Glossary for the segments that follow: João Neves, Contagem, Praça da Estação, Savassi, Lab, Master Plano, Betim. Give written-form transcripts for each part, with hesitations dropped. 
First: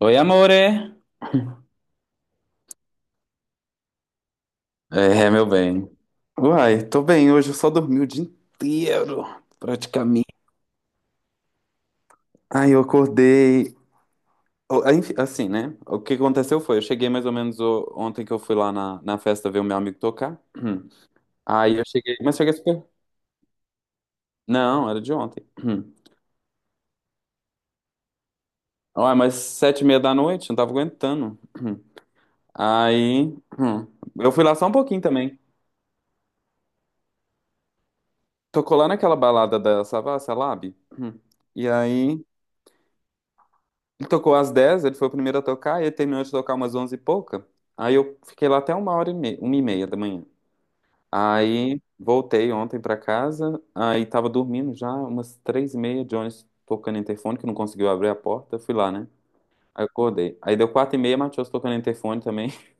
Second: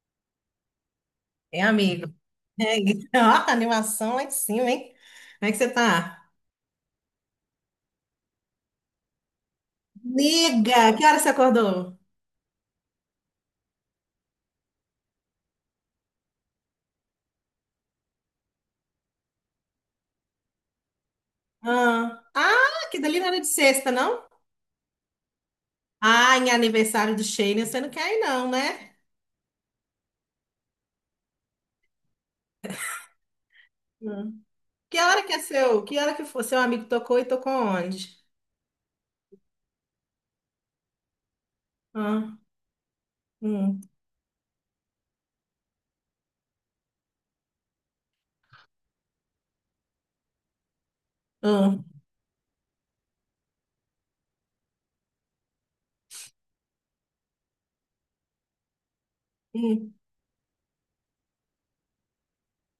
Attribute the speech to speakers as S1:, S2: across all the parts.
S1: Oi, amore.
S2: É, amigo. É, ó, animação lá em cima, hein?
S1: É, meu
S2: Como é que você
S1: bem.
S2: tá?
S1: Uai, tô bem. Hoje eu só dormi o dia inteiro, praticamente.
S2: Liga! Que hora você acordou?
S1: Ai, eu acordei. Aí, enfim, assim, né? O que aconteceu foi, eu cheguei mais ou menos ontem que eu fui lá na festa ver o meu amigo tocar. Hum. Aí eu
S2: Ah,
S1: cheguei, mas cheguei super.
S2: ah, que dali não era de sexta, não?
S1: Não, era de ontem. Hum.
S2: Ah, em aniversário do Shane, você não quer ir, não, né?
S1: Uai, mas 7h30 da noite, não tava aguentando. Hum. Aí, hum, eu
S2: Hum.
S1: fui lá só um pouquinho
S2: Que hora que é
S1: também.
S2: seu? Que hora que foi? Seu amigo tocou e tocou onde?
S1: Tocou lá naquela balada da Savassi, a Lab. Hum. E aí,
S2: Ah, hum,
S1: ele tocou às 10h, ele foi o primeiro a tocar, e ele terminou de tocar umas 11 e pouca. Aí eu fiquei lá até 1h30, 1h30 da manhã. Aí
S2: hum,
S1: voltei ontem pra casa, aí tava dormindo já, umas 3h30, Jones tocando interfone, que não conseguiu abrir a porta, fui lá, né? Aí eu
S2: hum.
S1: acordei. Aí deu 4h30, Matheus tocando interfone também.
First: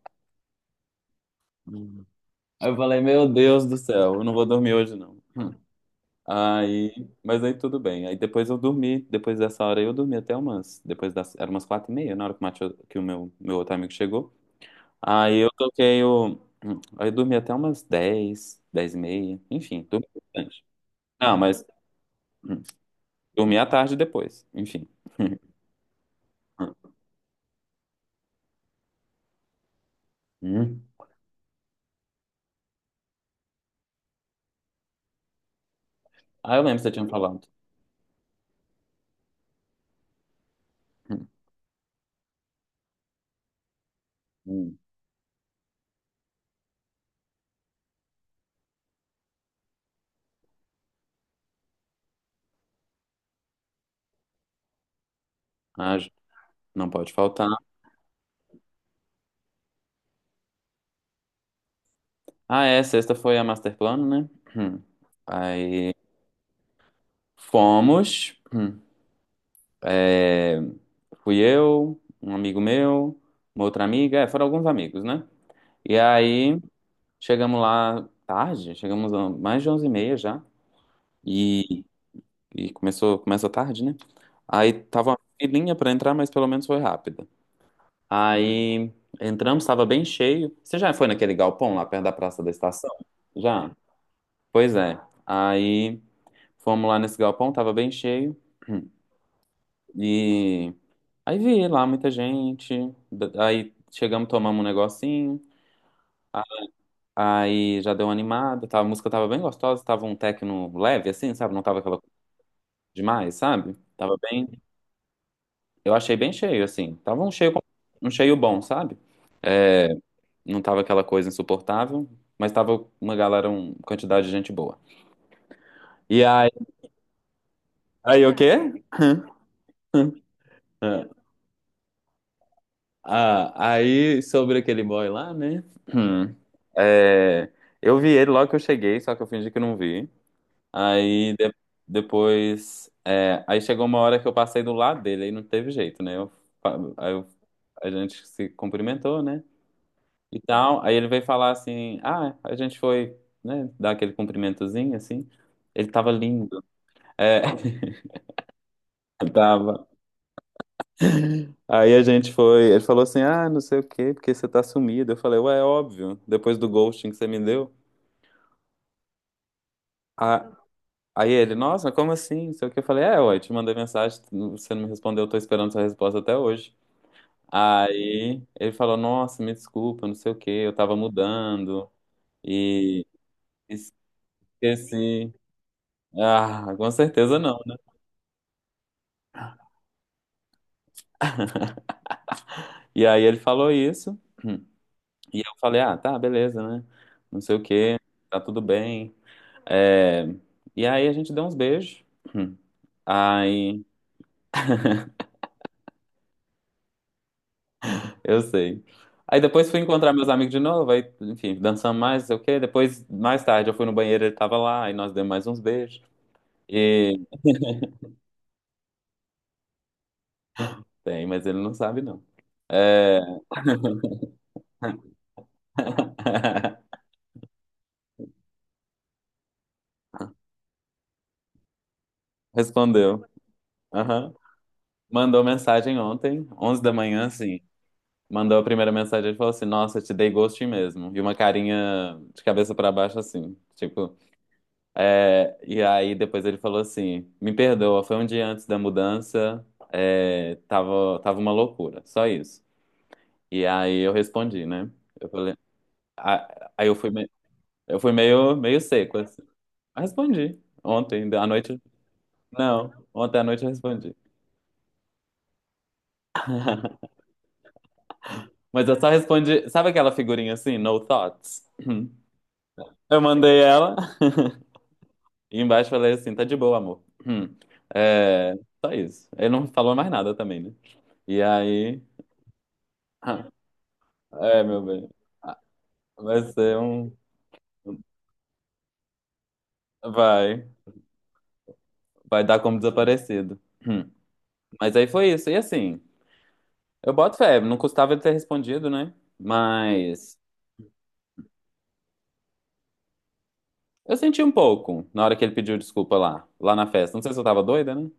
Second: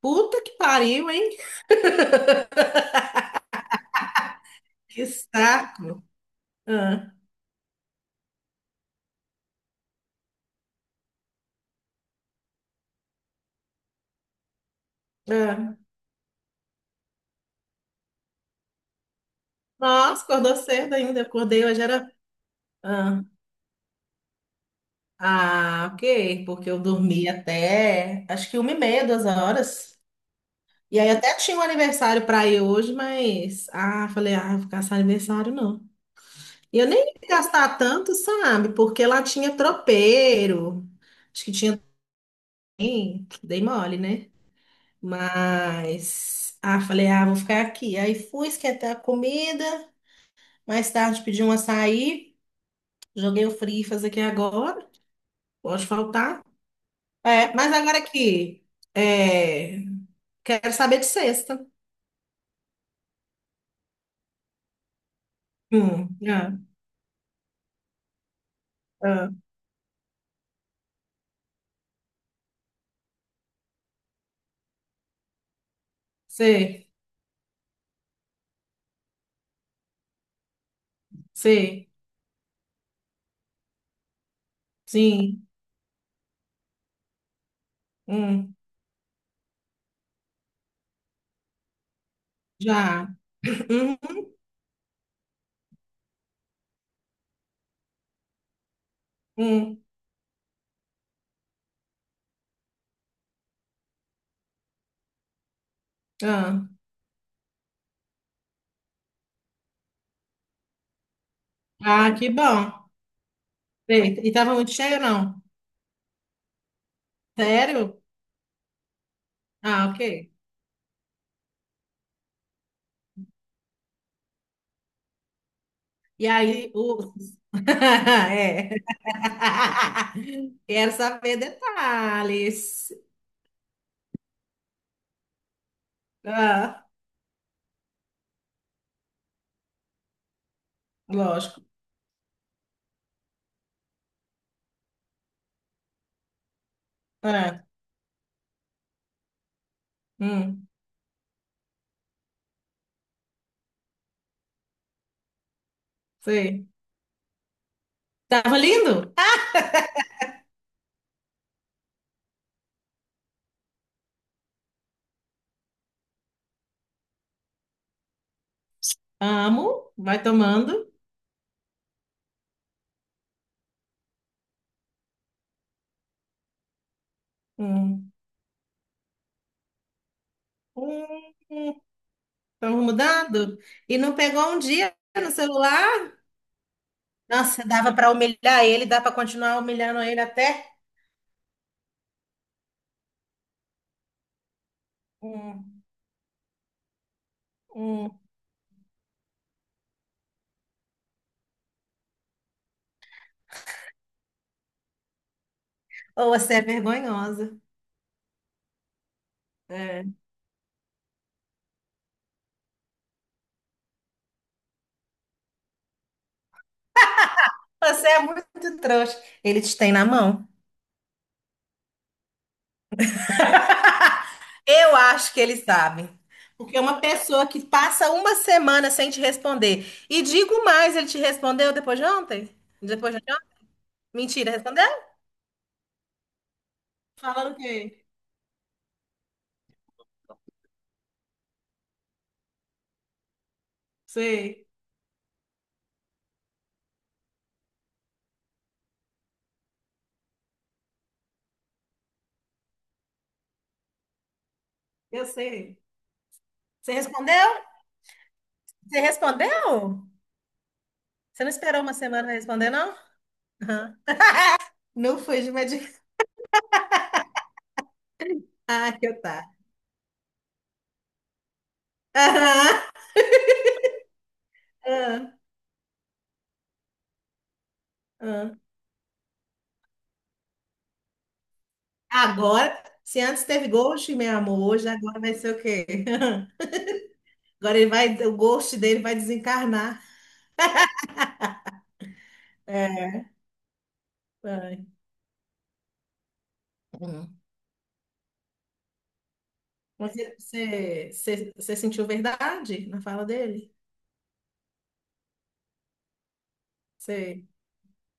S2: Puta que pariu, hein?
S1: Hum. Aí eu falei, meu Deus do céu, eu não vou dormir hoje
S2: Que
S1: não. Hum.
S2: saco.
S1: Aí,
S2: Ah,
S1: mas aí tudo bem. Aí depois eu dormi, depois dessa hora aí eu dormi até umas, depois das, era umas 4h30, na hora que o Matheus, que o meu outro amigo chegou. Aí eu
S2: ah.
S1: toquei o. Aí eu dormi até umas 10h 10h30. Enfim, dormi
S2: Nossa, acordou
S1: bastante.
S2: cedo ainda. Eu
S1: Não,
S2: acordei
S1: mas
S2: hoje, era.
S1: hum, dormi à tarde depois. Enfim.
S2: Ah, ok, porque eu dormi até acho que uma e meia, duas horas.
S1: Hum.
S2: E aí até tinha um aniversário para ir hoje, mas ah, falei, ah, vou ficar sem aniversário não.
S1: Ah, eu lembro
S2: E
S1: que
S2: eu
S1: você
S2: nem
S1: tinha
S2: ia
S1: falado.
S2: gastar tanto, sabe? Porque lá tinha tropeiro.
S1: Hum,
S2: Acho que tinha também, dei mole, né?
S1: hum.
S2: Mas ah, falei, ah, vou ficar aqui. Aí fui esquentar a comida, mais tarde pedi um açaí, joguei o fritas aqui agora. Pode
S1: Ah,
S2: faltar.
S1: não pode faltar.
S2: É, mas agora aqui. é, Quero saber de sexta.
S1: Ah, é, sexta foi a Master Plano, né? Hum. Aí
S2: Ah,
S1: fomos. Hum.
S2: ah,
S1: É, fui eu, um amigo meu, uma outra amiga, é, foram alguns amigos, né? E aí
S2: sei,
S1: chegamos lá tarde, chegamos a mais de 11h30 já. E
S2: sei,
S1: E começou, começa tarde, né? Aí tava uma
S2: sim,
S1: filinha pra entrar, mas pelo menos foi rápida.
S2: hum,
S1: Aí entramos, tava bem cheio. Você já foi naquele galpão lá perto da Praça da Estação?
S2: já.
S1: Já? Pois é. Aí fomos lá nesse galpão, tava bem cheio.
S2: Uhum,
S1: E aí vi lá muita gente. Aí chegamos, tomamos um negocinho. A-
S2: ah,
S1: Aí já deu uma animada. Tava, a música tava bem gostosa, tava um techno leve, assim, sabe? Não tava aquela
S2: ah,
S1: coisa
S2: que bom.
S1: demais, sabe? Tava
S2: Sei. E tava
S1: bem.
S2: muito cheio, não?
S1: Eu achei bem cheio, assim. Tava
S2: Sério?
S1: um cheio bom, sabe?
S2: Ah, ok.
S1: Não tava aquela coisa insuportável, mas tava uma galera, uma quantidade de gente boa. E
S2: E
S1: aí,
S2: aí, o...
S1: aí o quê?
S2: É. Quero
S1: Ah,
S2: saber detalhes.
S1: ah, aí sobre aquele boy lá, né? Hum.
S2: Ah,
S1: É, eu vi ele logo que eu cheguei, só que eu fingi que não vi. Aí
S2: lógico.
S1: depois, é, aí chegou uma hora que eu passei do lado dele, aí não teve jeito, né? Eu, fa- aí eu-
S2: Ah,
S1: A gente se cumprimentou, né? E
S2: hum,
S1: tal. Aí ele veio falar assim: ah, a gente foi, né, dar aquele cumprimentozinho assim. Ele tava lindo.
S2: sei.
S1: É,
S2: Tava lindo?
S1: tava. Aí a gente foi, ele falou assim: ah, não sei o quê, porque você tá sumido. Eu falei: ué, é óbvio, depois do ghosting que você me deu.
S2: Amo. Vai
S1: Ah,
S2: tomando.
S1: aí ele: nossa, como assim? Não sei o que. Eu falei: é, ué, te mandei mensagem, você não me respondeu, eu tô esperando sua resposta até hoje.
S2: Hum.
S1: Aí ele falou: nossa, me desculpa, não sei o que, eu tava
S2: Hum.
S1: mudando
S2: Estão
S1: e
S2: mudando? E não pegou um dia no
S1: esqueci.
S2: celular?
S1: Ah, com certeza não.
S2: Nossa, dava para humilhar ele, dá para continuar humilhando ele até.
S1: E aí ele falou isso, e eu falei,
S2: Hum,
S1: ah, tá, beleza, né? Não sei o quê,
S2: hum.
S1: tá tudo bem. É, e aí a gente deu uns beijos. Aí,
S2: Ou você é vergonhosa.
S1: eu sei. Aí depois fui
S2: É.
S1: encontrar meus amigos de novo, aí, enfim, dançamos mais, não sei o quê. Depois, mais tarde, eu fui no banheiro, ele tava lá, aí nós demos mais uns beijos. E
S2: Você é muito trouxa. Ele te tem na mão.
S1: tem, mas ele não sabe, não. É...
S2: Eu acho que ele sabe. Porque uma pessoa que passa uma semana sem te responder. E digo mais, ele te respondeu depois de ontem? Depois de
S1: Respondeu.
S2: ontem?
S1: Aham.
S2: Mentira, respondeu?
S1: Mandou mensagem ontem, 11h da manhã,
S2: Falando o
S1: assim.
S2: quê?
S1: Mandou a primeira mensagem e falou assim: nossa, te dei ghosting mesmo. E uma carinha de cabeça pra baixo assim, tipo.
S2: Sei,
S1: É, e aí depois ele falou assim: me perdoa, foi um dia antes da mudança, é, tava uma loucura, só isso. E aí eu respondi, né?
S2: eu
S1: Eu falei.
S2: sei.
S1: Aí
S2: Você
S1: eu fui,
S2: respondeu?
S1: eu fui meio, meio
S2: Você
S1: seco, assim. Eu
S2: respondeu?
S1: respondi. Ontem,
S2: Você
S1: à
S2: não
S1: noite.
S2: esperou uma semana pra responder,
S1: Não,
S2: não?
S1: ontem à noite eu
S2: Aham.
S1: respondi.
S2: Não foi de medicação.
S1: Mas
S2: Ah,
S1: eu só
S2: que otário.
S1: respondi. Sabe aquela figurinha assim, no thoughts?
S2: Aham,
S1: Eu mandei ela.
S2: aham,
S1: E embaixo falei assim, tá de boa, amor. Hum. É,
S2: aham.
S1: só isso. Ele não falou mais nada também, né? E aí.
S2: Agora, se antes teve ghost, meu amor,
S1: É, meu
S2: hoje
S1: bem.
S2: agora vai ser o quê?
S1: Vai ser um.
S2: Agora ele vai, o ghost dele vai desencarnar.
S1: Vai. Vai dar como
S2: É,
S1: desaparecido. Hum.
S2: vai.
S1: Mas aí foi isso. E assim, eu boto
S2: Hum.
S1: fé, não custava ele ter respondido, né?
S2: Mas
S1: Mas
S2: você sentiu verdade na fala dele?
S1: eu senti um pouco na hora que ele pediu desculpa lá na festa. Não sei se eu
S2: Sei,
S1: tava doida, né?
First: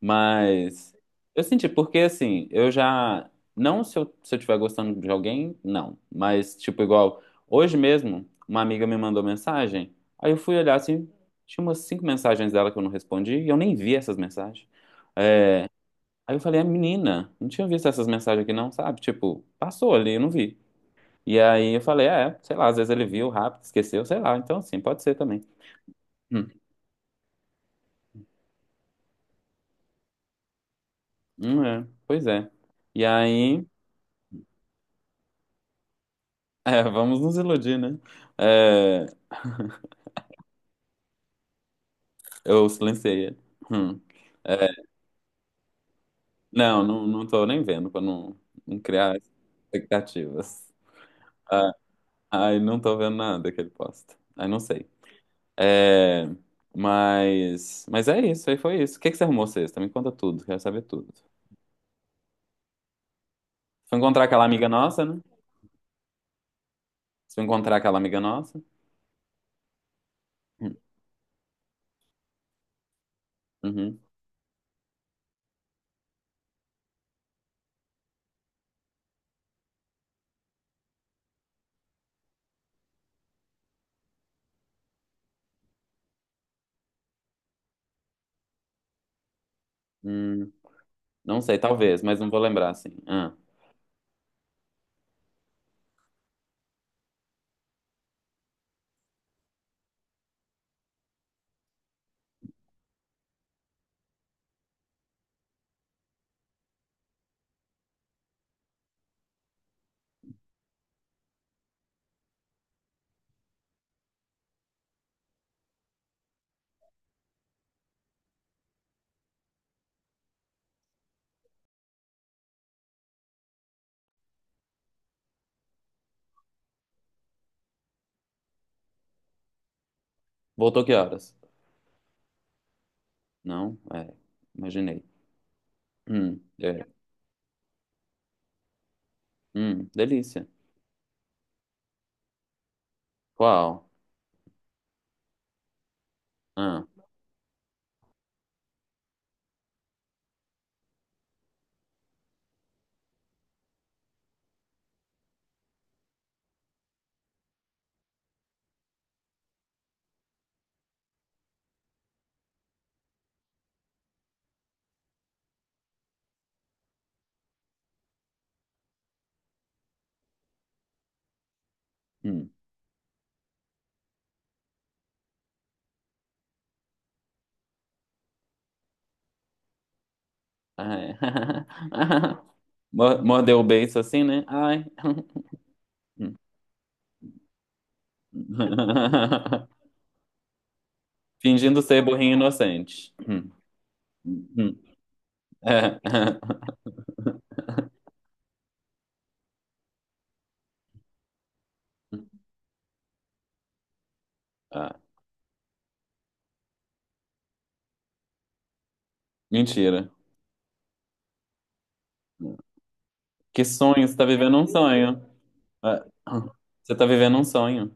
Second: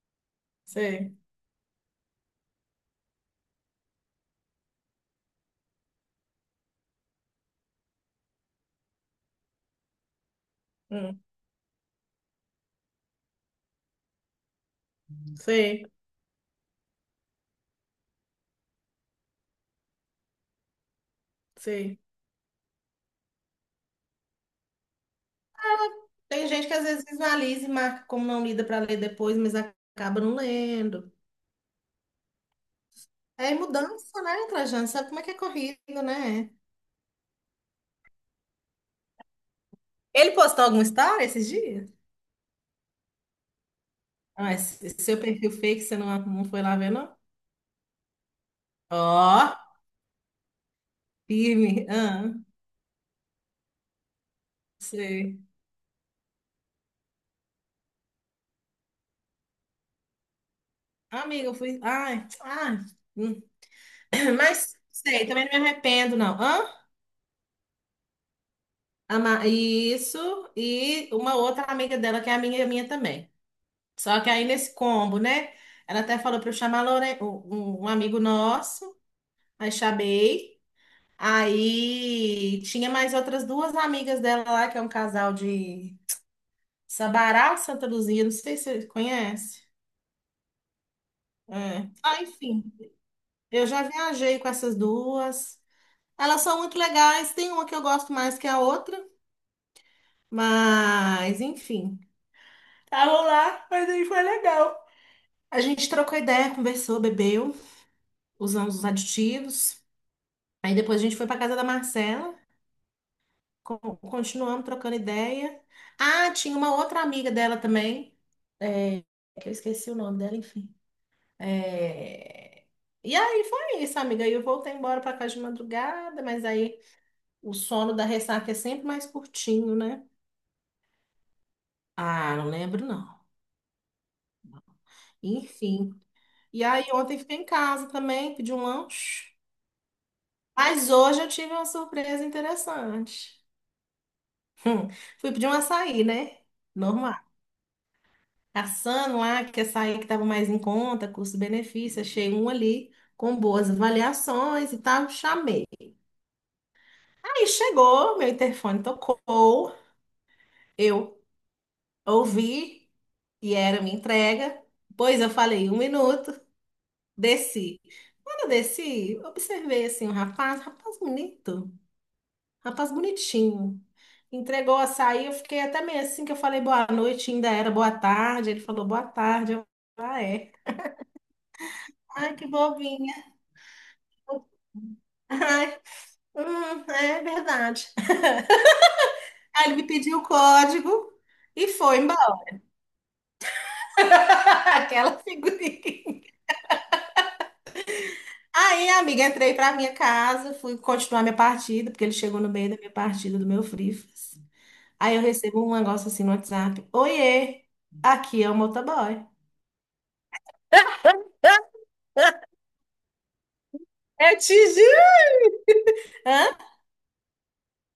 S1: Mas
S2: sei,
S1: eu senti, porque assim, eu já. Não se eu tiver gostando de alguém, não. Mas, tipo, igual, hoje mesmo, uma amiga me mandou mensagem. Aí eu fui olhar assim,
S2: hum,
S1: tinha umas cinco mensagens dela que eu não respondi e eu nem vi essas mensagens. É,
S2: sei,
S1: aí eu falei, a menina, não tinha visto essas mensagens aqui, não, sabe? Tipo, passou ali, eu não vi. E aí eu
S2: sei.
S1: falei, é, sei lá, às vezes ele viu rápido, esqueceu, sei lá. Então, assim, pode ser também.
S2: Tem
S1: Hum,
S2: gente que às vezes visualiza e marca como não lida para ler depois, mas acaba não lendo.
S1: é, pois é. E
S2: É
S1: aí.
S2: mudança, né, Trajano? Sabe como é que é corrido, né?
S1: É, vamos nos iludir, né? É,
S2: Ele postou algum história esses dias?
S1: eu silenciei ele. Hum.
S2: Ah,
S1: É,
S2: esse seu perfil fake, você não foi lá
S1: não,
S2: ver,
S1: não,
S2: não?
S1: não tô nem vendo pra não, não
S2: Ó,
S1: criar expectativas. Ah,
S2: firme. Ah,
S1: ai, não tô vendo nada que ele posta. Ai, não sei.
S2: sei.
S1: É, mas é isso, aí foi isso. O que que você arrumou sexta? Me conta tudo, quero saber tudo.
S2: Amiga, eu fui. Ai, ai. Hum.
S1: Foi encontrar aquela amiga
S2: Mas,
S1: nossa, né?
S2: sei, também não me arrependo, não. Hã?
S1: Se eu encontrar aquela amiga nossa.
S2: Isso.
S1: Hum,
S2: E uma outra amiga dela, que é amiga minha também.
S1: uhum,
S2: Só que aí nesse combo, né? Ela até falou pra eu chamar a Lore- um um um amigo nosso. Aí chamei. Aí tinha mais outras duas amigas dela lá, que é um casal de Sabará, Santa Luzia, não sei se você conhece.
S1: hum, não sei,
S2: É.
S1: talvez, mas
S2: Ah,
S1: não vou
S2: enfim,
S1: lembrar assim. Ah,
S2: eu já viajei com essas duas. Elas são muito legais, tem uma que eu gosto mais que a outra, mas enfim. Estavam lá, mas aí foi legal. A gente trocou ideia, conversou, bebeu, usamos os aditivos. Aí depois a gente foi pra casa da Marcela. Continuamos trocando ideia. Ah, tinha uma outra amiga dela também, é, que eu esqueci o nome dela, enfim. É, e aí foi isso, amiga. Aí eu voltei embora para casa de madrugada, mas aí o sono da ressaca é sempre mais curtinho, né?
S1: voltou que horas?
S2: Ah, não lembro não.
S1: Não? É, imaginei.
S2: Enfim. E
S1: É.
S2: aí ontem fiquei em casa também, pedi um lanche.
S1: Delícia.
S2: Mas hoje eu tive uma surpresa interessante.
S1: Qual?
S2: Hum, fui pedir um açaí, né?
S1: Ah,
S2: Caçando lá, que essa aí que estava mais em conta, custo-benefício, achei um ali com boas avaliações e tal, chamei. Aí chegou, meu interfone tocou, eu ouvi e era minha entrega, pois eu falei um minuto, desci. Quando eu desci, observei assim um rapaz, rapaz bonito,
S1: hum.
S2: rapaz bonitinho. Entregou o açaí, eu fiquei até meio assim que eu falei boa noite, ainda era boa tarde. Ele falou boa tarde. Eu, é.
S1: Ai.
S2: Ai, que bobinha.
S1: Mordeu o beiço assim, né? Ai. Hum.
S2: É verdade. Aí ele me pediu o código e
S1: Fingindo
S2: foi
S1: ser
S2: embora.
S1: burrinho inocente. Hum, hum.
S2: Aquela
S1: É.
S2: figurinha. Aí, amiga, entrei pra minha casa, fui continuar minha partida, porque ele chegou no meio da minha partida do meu Frifas.
S1: Ah,
S2: Aí eu recebo um negócio assim no WhatsApp. Oiê, aqui é o motoboy.
S1: mentira. Que sonho? Você tá
S2: Eu te
S1: vivendo um
S2: juro.
S1: sonho. Ah,
S2: Hã?
S1: você tá vivendo um sonho.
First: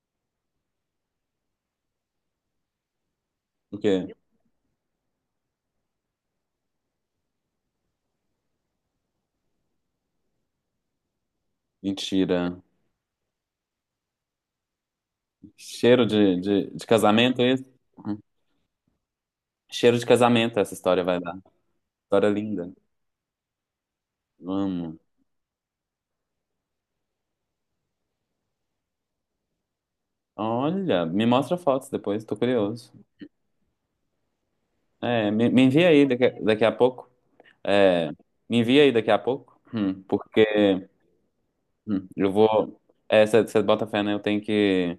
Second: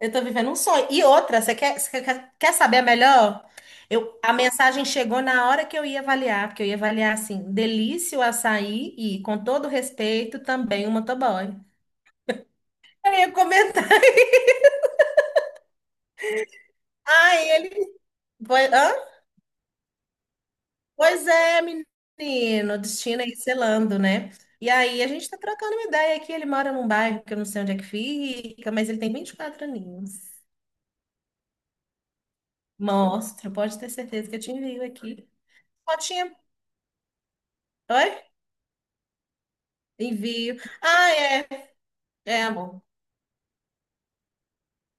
S2: Eu tô vivendo um sonho. E outra, quer saber a melhor?
S1: O quê?
S2: A mensagem chegou na hora que eu ia avaliar, porque eu ia avaliar assim, delícia o açaí e, com todo respeito, também o motoboy.
S1: Mentira.
S2: Eu ia comentar.
S1: Cheiro de casamento,
S2: Ai,
S1: é isso?
S2: ele.
S1: Hum.
S2: Pois, hã?
S1: Cheiro de casamento essa história vai
S2: Pois
S1: dar.
S2: é,
S1: História linda.
S2: menino, destino aí selando, né? E
S1: Amo.
S2: aí a gente tá trocando uma ideia aqui. Ele mora num bairro que eu não sei onde é que fica, mas ele tem 24 aninhos.
S1: Olha, me mostra fotos depois, tô curioso.
S2: Mostro, pode ter certeza que eu te envio aqui.
S1: É, me envia aí daqui,
S2: Fotinha.
S1: daqui a pouco. É,
S2: Oi?
S1: me envia aí daqui a pouco, porque
S2: Envio. Ah,
S1: eu
S2: é,
S1: vou.
S2: amor.
S1: É, você bota fé, né? Eu tenho que,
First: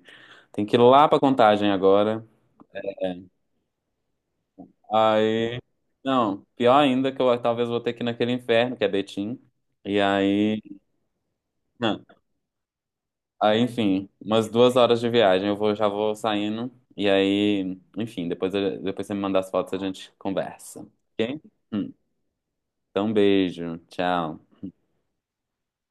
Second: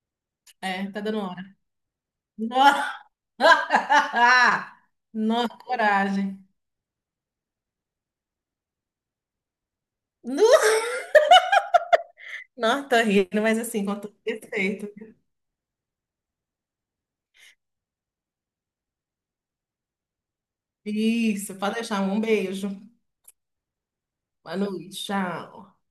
S1: tenho que ir
S2: É, tá
S1: lá pra
S2: dando hora.
S1: Contagem agora.
S2: Nossa, nossa,
S1: Aí.
S2: coragem.
S1: Não, pior ainda que eu talvez vou ter que ir naquele inferno, que é Betim. E aí.
S2: Nu-
S1: Não,
S2: Não, tô rindo, mas
S1: aí,
S2: assim, com
S1: enfim,
S2: todo
S1: umas duas
S2: respeito.
S1: horas de viagem. Eu vou, já vou saindo. E aí, enfim, depois, depois você me manda as fotos, a gente conversa. Ok?
S2: Isso, pode
S1: Hum.
S2: deixar. Um beijo.
S1: Então, um beijo. Tchau.
S2: Boa noite. Tchau.